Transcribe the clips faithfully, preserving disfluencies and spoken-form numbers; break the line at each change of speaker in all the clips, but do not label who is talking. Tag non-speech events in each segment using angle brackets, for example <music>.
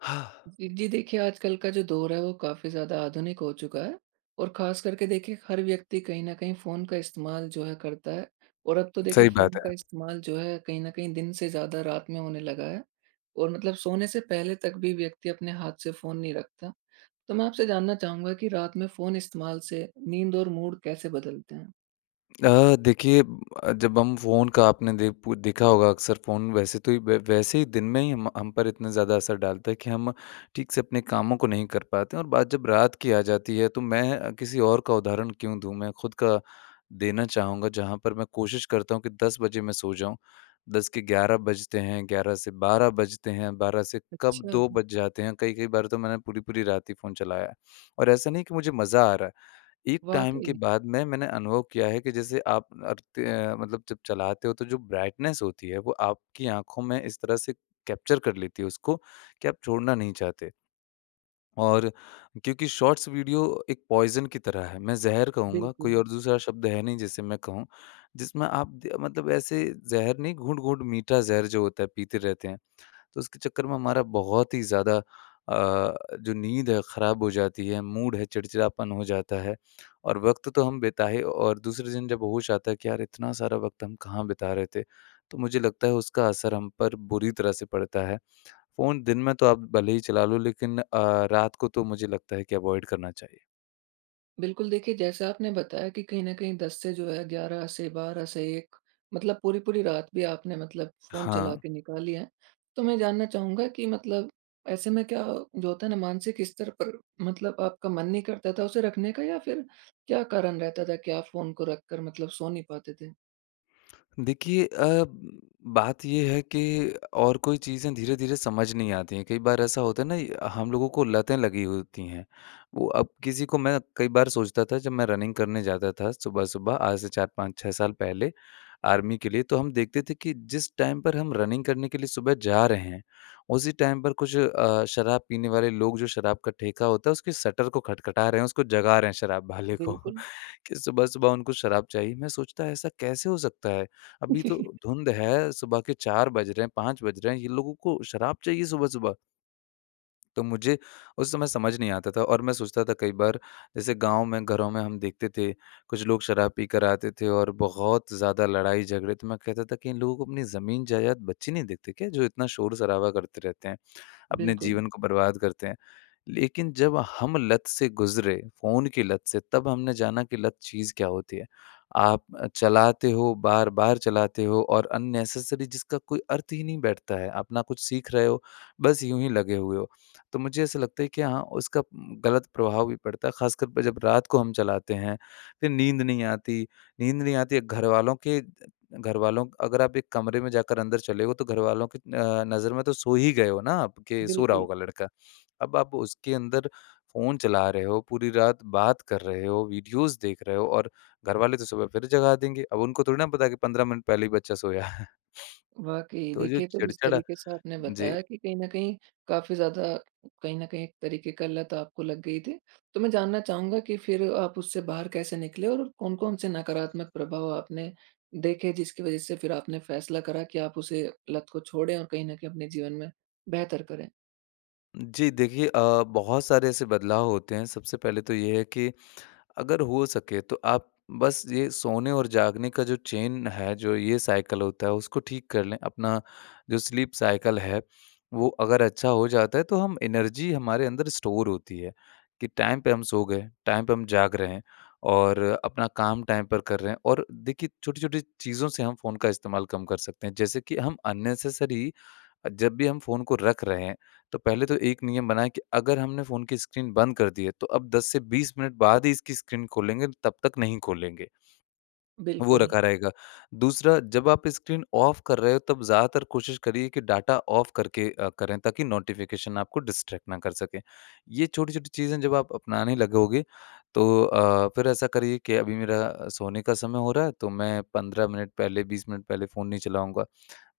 <exhales>
फिर जी देखिए, आजकल का जो दौर है वो काफ़ी ज़्यादा आधुनिक हो चुका है। और ख़ास करके देखिए हर व्यक्ति कहीं न कहीं फ़ोन, का इस्तेमाल जो है करता है। और अब तो देखिए
सही
फ़ोन
बात
का
है।
इस्तेमाल जो है, कहीं न कहीं दिन से ज़्यादा, रात में होने लगा है। और मतलब सोने से पहले तक भी व्यक्ति अपने हाथ से फ़ोन नहीं रखता। तो मैं आपसे जानना चाहूँगा कि रात में फ़ोन इस्तेमाल से नींद और मूड कैसे बदलते हैं?
अ, देखिए अ, जब हम फ़ोन का आपने देख पू देखा होगा अक्सर फ़ोन वैसे तो ये व वैसे दिन में ही हम हम पर इतना ज़्यादा असर डालता है कि हम, ठीक से अपने कामों को नहीं कर पाते हैं और बात जब रात की आ जाती है, तो मैं किसी और का उदाहरण क्यों दूँ? मैं खुद का देना चाहूँगा। जहाँ पर मैं कोशिश करता हूँ कि दस बजे मैं सो जाऊँ। दस के ग्यारह बजते हैं, ग्यारह से बारह बजते हैं, बारह से कब दो
अच्छा।
बज जाते हैं। कई-कई बार तो मैंने पूरी-पूरी रात ही फ़ोन चलाया है, और ऐसा नहीं है कि मुझे मज़ा आ रहा है। एक टाइम के
वाक़ई।
बाद में मैंने अनुभव किया है कि जैसे आप अरते हैं मतलब जब चलाते हो, तो जो ब्राइटनेस होती है वो आपकी आँखों में इस तरह से कैप्चर कर लेती है उसको कि आप छोड़ना नहीं चाहते हो। और क्योंकि शॉर्ट्स वीडियो एक पॉइज़न की तरह है। मैं ज़हर कहूँगा कोई
बिल्कुल।
और दूसरा शब्द है नहीं जिसे मैं कहूँ। जिसमें आप द अ, मतलब ऐसे ज़हर नहीं घूँट-घूँट मीठा ज़हर जो होता है, पीते रहते हैं। तो उसके चक्कर में हमारा बहुत ही ज़्यादा अ, जो नींद है ख़राब हो जाती है मूड है चिड़चिड़ापन हो जाता है, और वक़्त तो हम बिता ही और दूसरे दिन जब होश आता है कि यार इतना सारा वक़्त हम कहाँ बिता रहे थे? तो मुझे लगता है उसका असर हम पर बुरी तरह से पड़ता है। फ़ोन दिन में तो आप भले ही चला लो लेकिन अ, रात को तो मुझे लगता है कि अवॉइड करना चाहिए।
बिल्कुल देखिए जैसा आपने बताया कि कहीं न कहीं दस से जो है ग्यारह से बारह से एक मतलब पूरी-पूरी रात भी आपने मतलब फ़ोन
हाँ।
चला के निकाली है। तो मैं जानना चाहूँगा कि मतलब ऐसे में क्या जो होता है ना मानसिक स्तर <hiccups> पर मतलब आपका मन नहीं करता था उसे रखने का या फिर क्या कारण रहता था कि आप फ़ोन को रख कर मतलब सो नहीं पाते थे?
देखिए अ, बात ये है कि और कोई चीज़ें धीरे-धीरे समझ नहीं आती है, कई बार ऐसा होता है ना हम लोगों को लतें लगी हुई होती हैं। वो अब किसी को मैं कई बार सोचता था जब मैं रनिंग करने जाता था सुबह-सुबह आज से चार पाँच छह साल पहले आर्मी के लिए, तो हम देखते थे कि जिस टाइम पर हम रनिंग करने के लिए सुबह जा रहे हैं, उसी टाइम पर कुछ अ, शराब पीने वाले लोग जो शराब का ठेका होता है उसके शटर को खटखटा रहे हैं, उसको जगा रहे हैं शराब वाले को, <chuckles>
बिल्कुल।
कि सुबह-सुबह उनको शराब चाहिए। मैं सोचता ऐसा कैसे हो सकता है? अभी तो
<laughs>
धुंध है, सुबह के चार बज रहे हैं पाँच बज रहे हैं, ये लोगों को शराब चाहिए सुबह-सुबह। तो मुझे उस समय समझ नहीं आता था, और मैं सोचता था कई बार जैसे गाँव में घरों में हम देखते थे। कुछ लोग शराब पी कर आते थे और बहुत ज़्यादा लड़ाई-झगड़े तो मैं कहता था कि इन लोगों को अपनी ज़मीन जायदात बच्चे नहीं देखते क्या जो इतना शोर-शराबा करते रहते हैं? अपने
बिल्कुल।
जीवन को बर्बाद करते हैं। लेकिन जब हम लत से गुजरे, फ़ोन की लत से, तब हमने जाना कि लत चीज़ क्या होती है। आप चलाते हो बार-बार चलाते हो और अननेसेसरी जिसका कोई अर्थ ही नहीं बैठता है, अपना कुछ सीख रहे हो बस यूँ ही लगे हुए हो। तो मुझे ऐसा लगता है कि हाँ उसका उ गलत प्रभाव भी पड़ता है। ख़ासकर पर जब रात को हम चलाते हैं, फिर नींद नहीं आती, नींद नहीं आती घरवालों के घरवालों अगर आप एक कमरे में जाकर अंदर चले हो तो घरवालों की अ, नज़र में तो सो ही गए हो ना आप कि सो रहा
बिल्कुल।
होगा लड़का। अब आप उसके अंदर फ़ोन चला रहे हो पूरी रात बात कर रहे हो वीडियोज़ देख रहे हो और घरवाले तो सुबह फिर जगा देंगे, अब उनको थोड़ी ना पता है कि पंद्रह मिनट पहले ही बच्चा सोया है।
वाक़ई।
तो जो
देखिए तो इस
चिड़चड़
तरीके से आपने
जी।
बताया कि कहीं न कहीं काफ़ी ज़्यादा कहीं न कहीं एक तरीके का लत आपको लग गई थी, तो मैं जानना चाहूँगा कि फिर आप उससे बाहर कैसे निकले, और कौन-कौन से नकारात्मक प्रभाव आपने देखे जिसकी वज़ह से फिर आपने फैसला करा कि आप उसे लत को छोड़ें और कहीं न कहीं अपने जीवन में बेहतर करें?
जी। देखिए अ, बहुत सारे ऐसे बदलाव होते हैं सबसे पहले तो ये है कि अगर हो सके तो आप बस ये सोने और जागने का जो चेन है जो ये साइकल होता है उसको ठीक कर लें। अपना जो स्लीप साइकिल है वो अगर अच्छा हो जाता है तो हम एनर्जी हमारे अंदर स्टोर होती है, कि टाइम पे हम सो गए टाइम पे हम जाग रहे हैं और अपना काम टाइम पर कर रहे हैं। और देखिए छोटी-छोटी चीज़ों से हम फ़ोन का इस्तेमाल कम कर सकते हैं। जैसे कि हम अननेसेसरी अ, जब भी हम फ़ोन को रख रहे हैं तो पहले तो एक नियम बना है कि अगर हमने फ़ोन की स्क्रीन बंद कर दी है तो अब दस से बीस मिनट बाद ही इसकी स्क्रीन खोलेंगे तब तक नहीं खोलेंगे। वो
बिल्कुल।
रखा रहेगा। दूसरा जब आप स्क्रीन ऑफ़ कर रहे हो तब ज़्यादातर कोशिश करिए कि डाटा ऑफ़ करके अ, करें ताकि नोटिफ़िकेशन आपको डिस्ट्रैक्ट ना कर सकें। ये छोटी-छोटी चीज़ें जब आप अपनाने लगोगे तो अ, फ़िर ऐसा करिए कि अभी मेरा सोने का समय हो रहा है तो मैं पंद्रह मिनट पहले बीस मिनट पहले फ़ोन नहीं चलाऊँगा।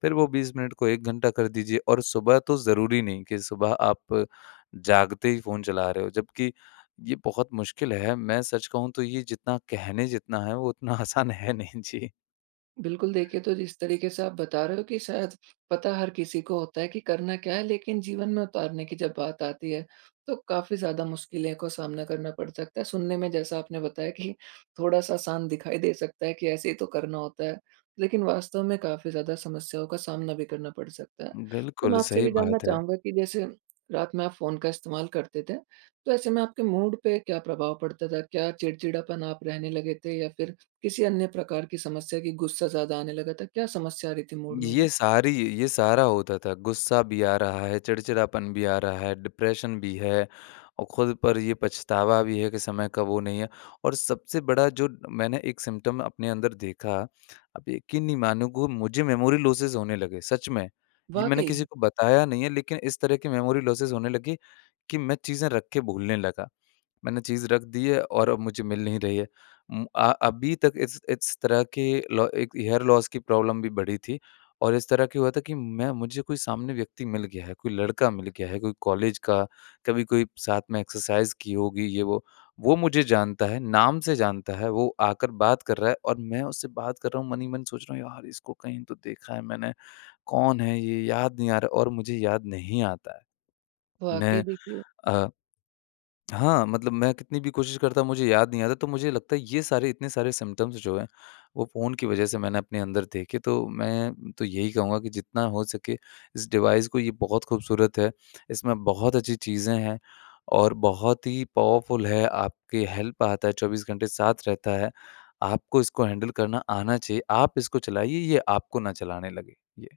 फ़िर वो बीस मिनट को एक घंटा कर दीजिए और सुबह तो ज़रूरी नहीं कि सुबह आप जागते ही फ़ोन चला रहे हो जबकि ये बहुत मुश्किल है। मैं सच कहूँ तो ये जितना कहने जितना है वो उतना आसान है नहीं। जी।
बिल्कुल, देखिए तो जिस तरीके से आप बता रहे हो कि शायद पता हर किसी को होता है कि करना क्या है लेकिन जीवन में उतारने की जब बात आती है, तो काफ़ी ज़्यादा मुश्किलें काे सामना करना पड़ सकता है। सुनने में जैसा आपने बताया कि थोड़ा-सा शांत दिखाई दे सकता है कि ऐसे ही तो करना होता है, लेकिन वास्तव में काफ़ी ज़्यादा समस्याओं का सामना भी करना पड़ सकता है। तो मैं
बिल्कुल,
आपसे ये
सही
भी जानना
बात है।
चाहूँगा कि जैसे रात में आप फ़ोन का इस्तेमाल करते थे, तो ऐसे में आपके मूड पे क्या प्रभाव पड़ता था? क्या चिड़चिड़ापन आप रहने लगे थे या फिर किसी अन्य प्रकार की समस्या की गुस्सा ज़्यादा आने लगा था? क्या समस्या आ रही थी मूड में
ये
भी?
सारी ये सारा होता था, गुस्सा भी आ रहा है चिड़चिड़ापन भी आ रहा है डिप्रेशन भी है, और खुद पर ये पछतावा भी है कि समय का वो नहीं है। और सबसे बड़ा जो मैंने एक सिम्पटम अपने अंदर देखा। आप यकीन नहीं मानोगे मुझे मेमोरी लॉसेस होने लगे, सच में। ये मैंने
वाक़ई।
किसी को बताया नहीं है लेकिन इस तरह के मेमोरी लॉसेस होने लगे कि मैं चीज़ें रख के भूलने लगा। मैंने चीज़ रख दी है और अब मुझे मिल नहीं रही है। उम आ अभी तक इस इस तरह के लो एक हेयर लॉस की प्रॉब्लम भी बढ़ी थी, और इस तरह क्या हुआ था कि मैं मुझे कोई सामने व्यक्ति मिल गया है, कोई लड़का मिल गया है, कोई कॉलेज का, कभी कोई साथ में एक्सरसाइज़ की होगी ये वो। वो मुझे जानता है, नाम से जानता है, वो आकर बात कर रहा है और मैं उससे बात कर रहा हूँ मन ही मन सोच रहा हूँ यार इसको कहीं तो देखा है मैंने, कौन है ये याद नहीं आ रहा और मुझे याद नहीं आता है।
वाक़ई
मैं
देखिए
अ, <smacks lips> हाँ मतलब मैं कितनी भी कोशिश करता हूँ मुझे याद नहीं आता है तो मुझे लगता है ये सारे इतने सारे सिम्पटम्स जो हैं वो फ़ोन की वज़ह से मैंने अपने अंदर देखे, तो मैं तो यही कहूँगा कि जितना हो सके इस डिवाइस को ये बहुत खूबसूरत है, इसमें बहुत अच्छी चीज़ें हैं और बहुत ही पावरफुल है, आपके हेल्प आता है चौबीस घंटे साथ रहता है। आपको इसको हैंडल करना आना चाहिए। आप इसको चलाइए ये आपको न चलाने लगे। ये।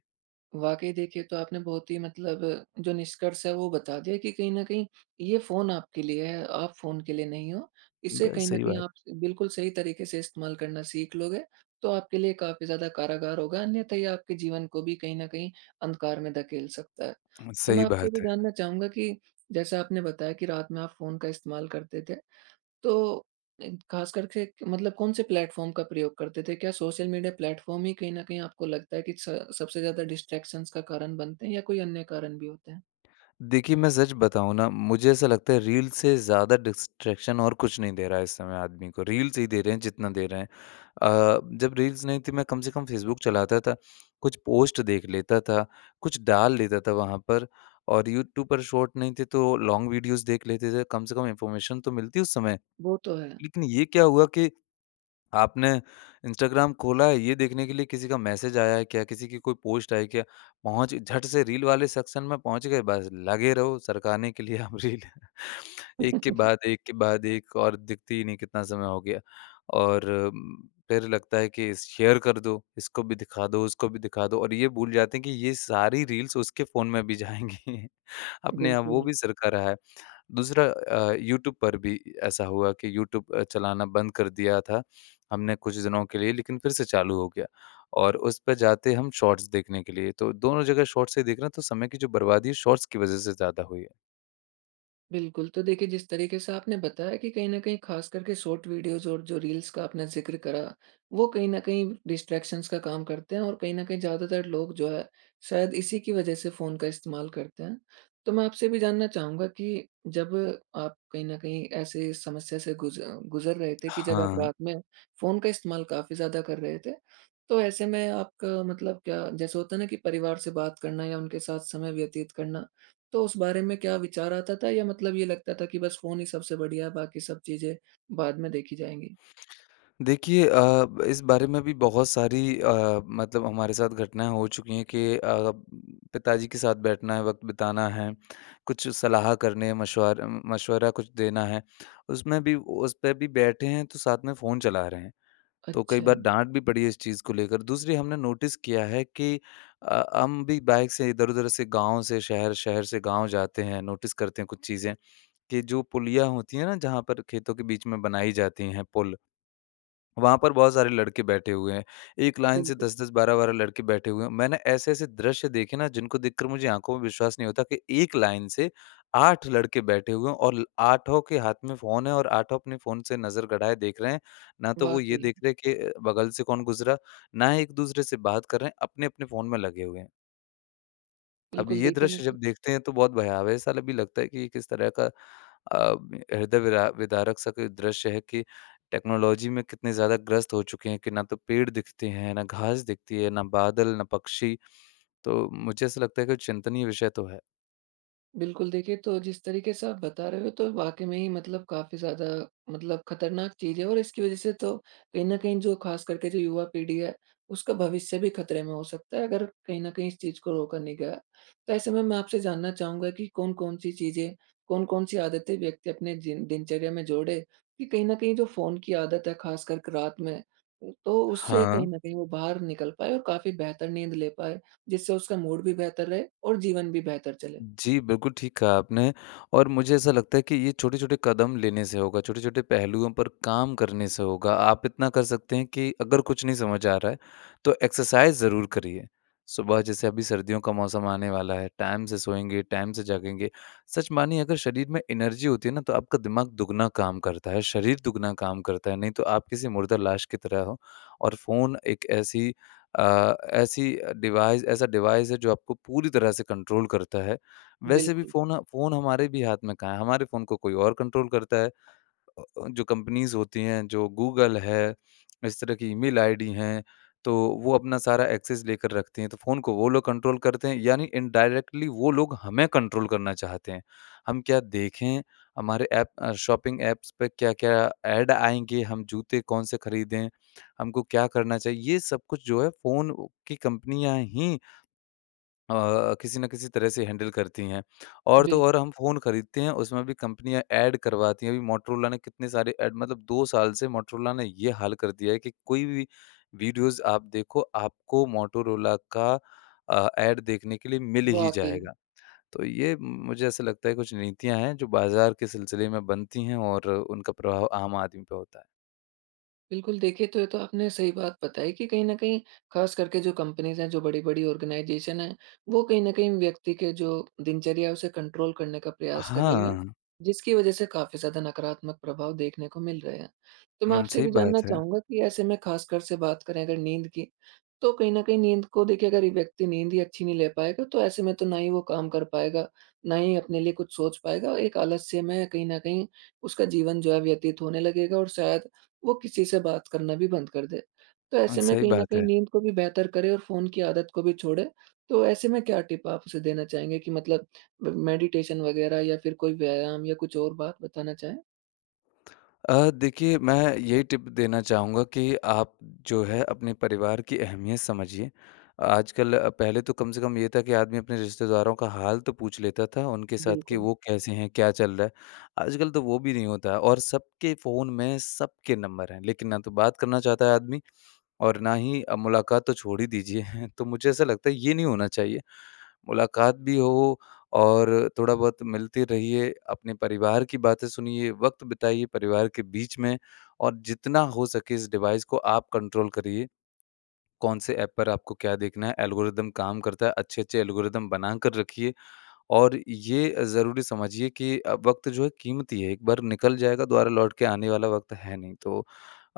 वाक़ई देखिए तो आपने बहुत ही मतलब जो निष्कर्ष है वो बता दिया कि कहीं न कहीं ये फ़ोन आपके लिए है, आप फ़ोन के लिए नहीं हो। इसे
ब
कहीं न
सही
कहीं
बात।
आप स बिल्कुल सही तरीके से इस्तेमाल करना सीख लोगे तो आपके लिए काफ़ी ज़्यादा कारागार होगा अन्यथा ये आपके जीवन को भी कहीं न कहीं अंधकार में धकेल सकता है।
उम,
तो मैं
सही
आपसे ये भी
बात है।
जानना चाहूँगा कि जैसा आपने बताया कि रात में आप फ़ोन का इस्तेमाल करते थे। तो अ, ख़ासकर के क मतलब कौन-से प्लेटफ़ॉर्म का प्रयोग करते थे? क्या सोशल मीडिया प्लेटफ़ॉर्म ही कहीं न कहीं आपको लगता है कि स सबसे ज़्यादा डिस्ट्रैक्शन्स का कारण बनते हैं या कोई अन्य कारण भी होते हैं?
देखिए, मैं सच बताऊँ ना? मुझे ऐसा लगता है रील्स से ज़्यादा डिस्ट्रैक्शन और कुछ नहीं दे रहा है इस समय आदमी को। रील्स ही दे रहे हैं जितना दे रहे हैं। अ, जब रील्स नहीं थी मैं कम से कम फ़ेसबुक चलाता था कुछ पोस्ट देख लेता था, कुछ डाल लेता था वहाँ पर। और यूट्यूब पर शॉर्ट नहीं थे तो लॉन्ग वीडियोज़ देख लेते थे। कम से कम इन्फ़ॉर्मेशन तो मिलती उस समय।
वो तो है।
लेकिन ये क्या हुआ कि आपने इंस्टाग्राम खोला है ये देखने के लिए किसी का मैसेज आया है क्या? किसी की कोई पोस्ट आई है क्या? पहुँच झट से रील वाले सेक्शन में पहुँच गए। बस लगे रहो सरकाने के लिए अब रील। <chuckles> एक के
<laughs>
बाद एक के बाद एक और दिखती ही नहीं कितना समय हो गया। और फ़िर लगता है कि स शेयर कर दो। इसको भी दिखा दो उसको भी दिखा दो और ये भूल जाते हैं कि ये सारी रील्स उसके फ़ोन में भी जाएँगी। अपने यहाँ वो
बिल्कुल।
भी सरका रहा है। दूसरा अ, यूट्यूब पर भी अ, ऐसा हुआ कि यूट्यूब अ, चलाना बंद कर दिया था हमने कुछ दिनों के लिए। लेकिन फ़िर से चालू हो गया और उसपे जाते हम शॉट्स देखने के लिए। तो दोनों जगह शॉट्स से देख रहा तो समय की जो बर्बादी है शॉट्स की वज़ह से ज़्यादा हुई है।
बिल्कुल। तो देखिए जिस तरीके से आपने बताया कि कहीं न कहीं ख़ास करके शॉर्ट वीडियोज़ और जो रील्स का आपने ज़िक्र करा, वो कहीं न कहीं डिस्ट्रैक्शंस का काम करते हैं और कहीं न कहीं ज़्यादातर लोग जो है शायद इसी की वज़ह से फ़ोन का इस्तेमाल करते हैं। तो मैं आपसे भी जानना चाहूँगा कि जब आप कहीं न कहीं ऐसे इस समस्या से गुज़ गुज़र रहे थे कि जब आप
हाँ।
रात में फ़ोन का इस्तेमाल काफ़ी ज़्यादा कर रहे थे, तो ऐसे में आपका मतलब क्या जैसे होता है ना कि परिवार से बात करना या उनके साथ समय व्यतीत करना। तो उस बारे में क्या विचार आता था? या मतलब ये लगता था कि बस फ़ोन ही सबसे बढ़िया है बाकी सब चीज़ें बाद में देखी जाएँगी।
देखिए अ, इस बारे में भी बहुत सारी अ, मतलब हमारे साथ घटनाएँ हो चुकी हैं कि अ, पिताजी के साथ बैठना है वक़्त बिताना है कुछ सलाह करने मशवार उम, मशवरा कुछ देना है। उसमें भी उस पे भी बैठे हैं तो साथ में फ़ोन चला रहे हैं। तो कई बार
अच्छा।
डांट भी पड़ी है इस चीज़ को लेकर। दूसरी हमने नोटिस किया है कि अ अ, हम भी बाइक से इधर-उधर से गाँव से शहर, शहर से गाँव जाते हैं। नोटिस करते हैं कुछ चीज़ें, कि जो पुलियाँ होती हैं ना? जहाँ पर खेतों के बीच में बनाई जाती हैं पुल, वहाँ पर बहुत सारे लड़के बैठे हुए हैं। एक लाइन से
बिल्कुल।
दस दस बारह बारह लड़के बैठे हुए हैं। मैंने ऐसे-ऐसे दृश्य देखे ना जिनको देख कर मुझे आँखों में विश्वास नहीं होता कि एक लाइन से आठ लड़के बैठे हुए हैं और ल आठों के हाथ में फ़ोन है और आठों अपने फ़ोन से नज़र गड़ाए देख रहे हैं। ना तो वो ये
वाक़ई।
देख रहे हैं कि बगल से कौन गुजरा, ना एक-दूसरे से बात कर रहे हैं अपने-अपने फ़ोन में लगे हुए हैं। अब
बिल्कुल,
ये
देखिए
दृश्य
मतलब
जब देखते हैं तो बहुत भयावह-सा ल भी लगता है कि, ये किस तरह का अ, में हृदय विरा विदारक सा कोई दृश्य है कि, टेक्नोलॉजी में कितने ज़्यादा ग्रस्त हो चुके हैं कि ना तो पेड़ दिखते हैं, ना घास दिखती है, ना बादल, ना पक्षी। तो मुझे ऐसा लगता है कि चिंतनीय विषय तो है।
बिल्कुल। देखिए, तो जिस तरीके से आप बता रहे हो, तो वाक़ई में ही मतलब काफ़ी ज़्यादा मतलब खतरनाक चीज़ है और इसकी वजह से तो कहीं न कहीं जो खासकर के जो युवा पीढ़ी है, उसका भविष्य भी खतरे में हो सकता है, अगर कहीं न कहीं इस चीज़ को रोका नहीं गया। तो ऐसे में मैं आपसे जानना चाहूँगा कि कौन-कौन सी चीज़ें, कौन-कौन सी आदतें व्यक्ति अपने जिन दिनचर्या में जोड़े कि, कहीं न कहीं जो फ़ोन की आदत है खासकर क रात में, उ तो उससे कहीं
हाँ।
न कहीं वो बाहर निकल पाए और काफ़ी बेहतर नींद ले पाए, जिससे उसका मूड भी बेहतर रहे और जीवन भी बेहतर चले?
जी, बिल्कुल, ठीक कहा आपने। और मुझे ऐसा लगता है कि ये छोटे-छोटे कदम लेने से होगा, छोटे-छोटे पहलुओं पर काम करने से होगा, आप इतना कर सकते हैं कि, अगर कुछ नहीं समझ आ रहा है, तो एक्सरसाइज़ ज़रूर करिए। सुबह जैसे अभी सर्दियों का मौसम आने वाला है, टाइम से सोएँगे, टाइम से जागेंगे, सच मानिए अगर शरीर में एनर्जी होती है ना, तो आपका दिमाग दुगना काम करता है, शरीर दुगना काम करता है, नहीं तो आप किसी मुर्दा लाश की तरह हो। और फ़ोन एक ऐसी अ, ऐसी अ, डिवाइस ऐसा डिवाइस है जो आपको पूरी तरह से कंट्रोल करता है। वैसे भी
बिल्कुल।
फ़ोन फ़ोन हमारे भी हाथ में कहाँ है, हमारे फ़ोन को कोई और कंट्रोल करता है, जो कंपनीज़ होती हैं, जो गूगल है, इस तरह की ईमेल आईडी है, तो वो अपना सारा एक्सेस लेकर रखती हैं। तो फ़ोन को वो लोग कंट्रोल करते हैं, यानी इनडायरेक्टली वो लोग हमें कंट्रोल करना चाहते हैं। हम क्या देखें? हमारे ऐप अ, शॉपिंग ऐप्स पे क्या-क्या ऐड आएँगे? हम जूते कौन-से खरीदें? हमको क्या करना चाहिए? ये सब कुछ जो है फ़ोन की कंपनियाँ ही अ, किसी न किसी तरह से हैंडल करती हैं। और तो
बिल्क
और हम फ़ोन खरीदते हैं, उसमें भी कंपनियाँ ऐड करवाती है। अभी मोटोरोला ने कितने सारे ऐड मतलब दो साल से मोटोरोला ने ये हाल कर दिया है कि, कोई भी वीडियोज़ आप देखो, आपको मोटोरोला का अ, ऐड देखने के लिए मिल ही
वाक़ई।
जाएगा। तो ये मुझे ऐसा लगता है कुछ नीतियाँ हैं, जो बाज़ार के सिलसिले में बनती हैं और उनका प्रभाव आम आदमी पे होता है।
बिल्कुल। देखिए, तो ये तो आपने सही बात बताई कि कहीं न कहीं ख़ास करके जो कंपनीज़ हैं जो बड़ी-बड़ी ऑर्गनाइज़ेशन है वो कहीं न कहीं व्यक्ति के जो दिनचर्या है उसे कंट्रोल करने का प्रयास कर रही है
हाँ।
जिसकी वज़ह से काफ़ी ज़्यादा नकारात्मक प्रभाव देखने को मिल रहे हैं। तो मैं
उम,
आपसे ये
सही
भी जानना
बात है।
चाहूँगा कि ऐसे में ख़ासकर से बात करें अगर नींद की, तो कहीं न कहीं नींद को देखिए अगर ये व्यक्ति नींद ही अच्छी नहीं ले पाएगा तो ऐसे में तो ना ही वो काम कर पाएगा, ना ही अपने लिए कुछ सोच पाएगा और एक आलस्य में कहीं न कहीं उसका जीवन जो है व्यतीत होने लगेगा और शायद वो किसी से बात करना भी बंद कर दे। तो
हाँ,
ऐसे में
सही
कहीं न
बात
कहीं
है।
नींद को भी बेहतर करे और फ़ोन की आदत को भी छोड़े। तो ऐसे में क्या टिप आप उसे देना चाहेंगे कि मतलब म मेडिटेशन वग़ैरह या फ़िर कोई व्यायाम या कुछ और बात बताना चाहें?
<smacks lips> अ, देखिए मैं यही टिप देना चाहूँगा कि आप जो है अपने परिवार की अहमियत समझिए। आजकल अ, पहले तो कम से कम ये था कि आदमी अपने रिश्तेदारों का हाल तो पूछ लेता था उनके साथ कि
बिल्कुल।
वो कैसे हैं? क्या चल रहा है? आजकल तो वो भी नहीं होता है और सबके फ़ोन में सबके नंबर हैं। लेकिन ना तो बात करना चाहता है आदमी और ना ही अ, मुलाक़ात तो छोड़ ही दीजिए। <chuckles> तो मुझे ऐसा लगता है ये नहीं होना चाहिए। मुलाक़ात भी हो और थोड़ा बहुत मिलते रहिए। अपने परिवार की बातें सुनिए, वक़्त बिताइए परिवार के बीच में और जितना हो सके इस डिवाइस को आप कंट्रोल करिए। कौन-से ऐप पर आपको क्या देखना है एल्गोरिदम काम करता है अच्छे-अच्छे एल्गोरिदम बना कर रखिए। और ये ज़रूरी समझिए कि अ, वक़्त जो है कीमती है एक बार निकल जाएगा दोबारा लौट के आने वाला वक़्त है नहीं। तो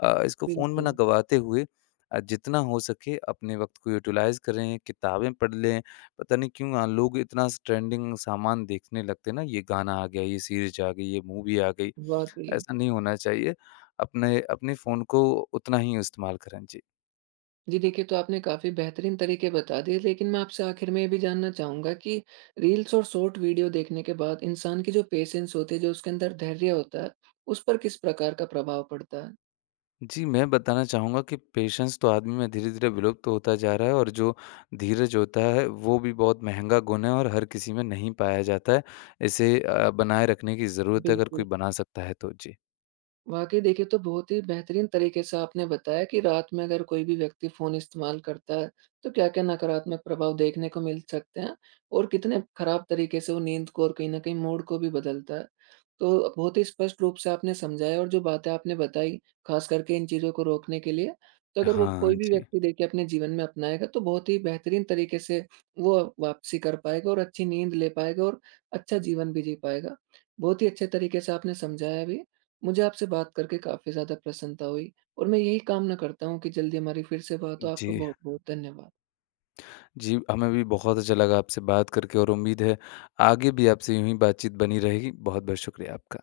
अ, इसको फ़ोन में ना
बिल्कुल।
गँवाते हुए अ, जितना हो सके अपने वक़्त को यूटिलाइज़ करें, किताबें पढ़ लें पता नहीं क्यों अ, लोग इतना स ट्रेंडिंग सामान देखने लगते हैं ना ये गाना आ गया, ये सीरीज़ आ गई, ये मूवी आ गई
वाक़ई।
ऐसा नहीं होना चाहिए। अपने, अपने फ़ोन को उतना ही इस्तेमाल करें। जी।
जी। देखिए तो आपने काफ़ी बेहतरीन तरीके बता दिए। लेकिन मैं आपसे आखिर में ये भी जानना चाहूँगा कि रील्स और शॉर्ट वीडियो देखने के बाद इंसान की जो पेशेंस होती है जो उसके अंदर धैर्य होता है उस पर किस प्रकार का प्रभाव पड़ता है?
जी। मैं बताना चाहूँगा कि पेशेंस तो आदमी में धीरे-धीरे विलुप्त होता जा रहा है और जो धीरज होता है वो भी बहुत महँगा गुण है और हर किसी में नहीं पाया जाता है। इसे अ, बनाए रखने की ज़रूरत है अगर
बिल्कुल।
कोई बना सकता है तो। जी।
वाक़ई। देखिए, ये तो बहुत ही बेहतरीन तरीके से आपने बताया कि रात में अगर कोई भी व्यक्ति फ़ोन इस्तेमाल करता है तो क्या-क्या नकारात्मक प्रभाव देखने को मिल सकते हैं और कितने ख़राब तरीके से वो नींद को और कहीं न कहीं मूड को भी बदलता है। तो अ, बहुत ही स्पष्ट रूप से आपने समझाया और जो बातें आपने बताई ख़ास करके इन चीज़ों को रोकने के लिए। तो अगर वो
हाँ
कोई भी
जी।
व्यक्ति देखिए अपने जीवन में अपनाएगा तो बहुत ही बेहतरीन तरीके से वो वापसी कर पाएगा और अच्छी नींद ले पाएगा और अच्छा जीवन भी जी पाएगा। बहुत ही अच्छे तरीके से आपने समझाया भी है। मुझे आपसे बात करके काफ़ी ज़्यादा प्रसन्नता हुई और मैं यही कामना करता हूँ कि जल्दी हमारी फ़िर से बात हो। आपको
जी।
बहुत-बहुत धन्यवाद।
जी। हमें भी बहुत अच्छा लगा आपसे बात करके और उम्मीद है आगे भी आपसे यूँ ही बातचीत बनी रहेगी। बहुत-बहुत शुक्रिया आपका।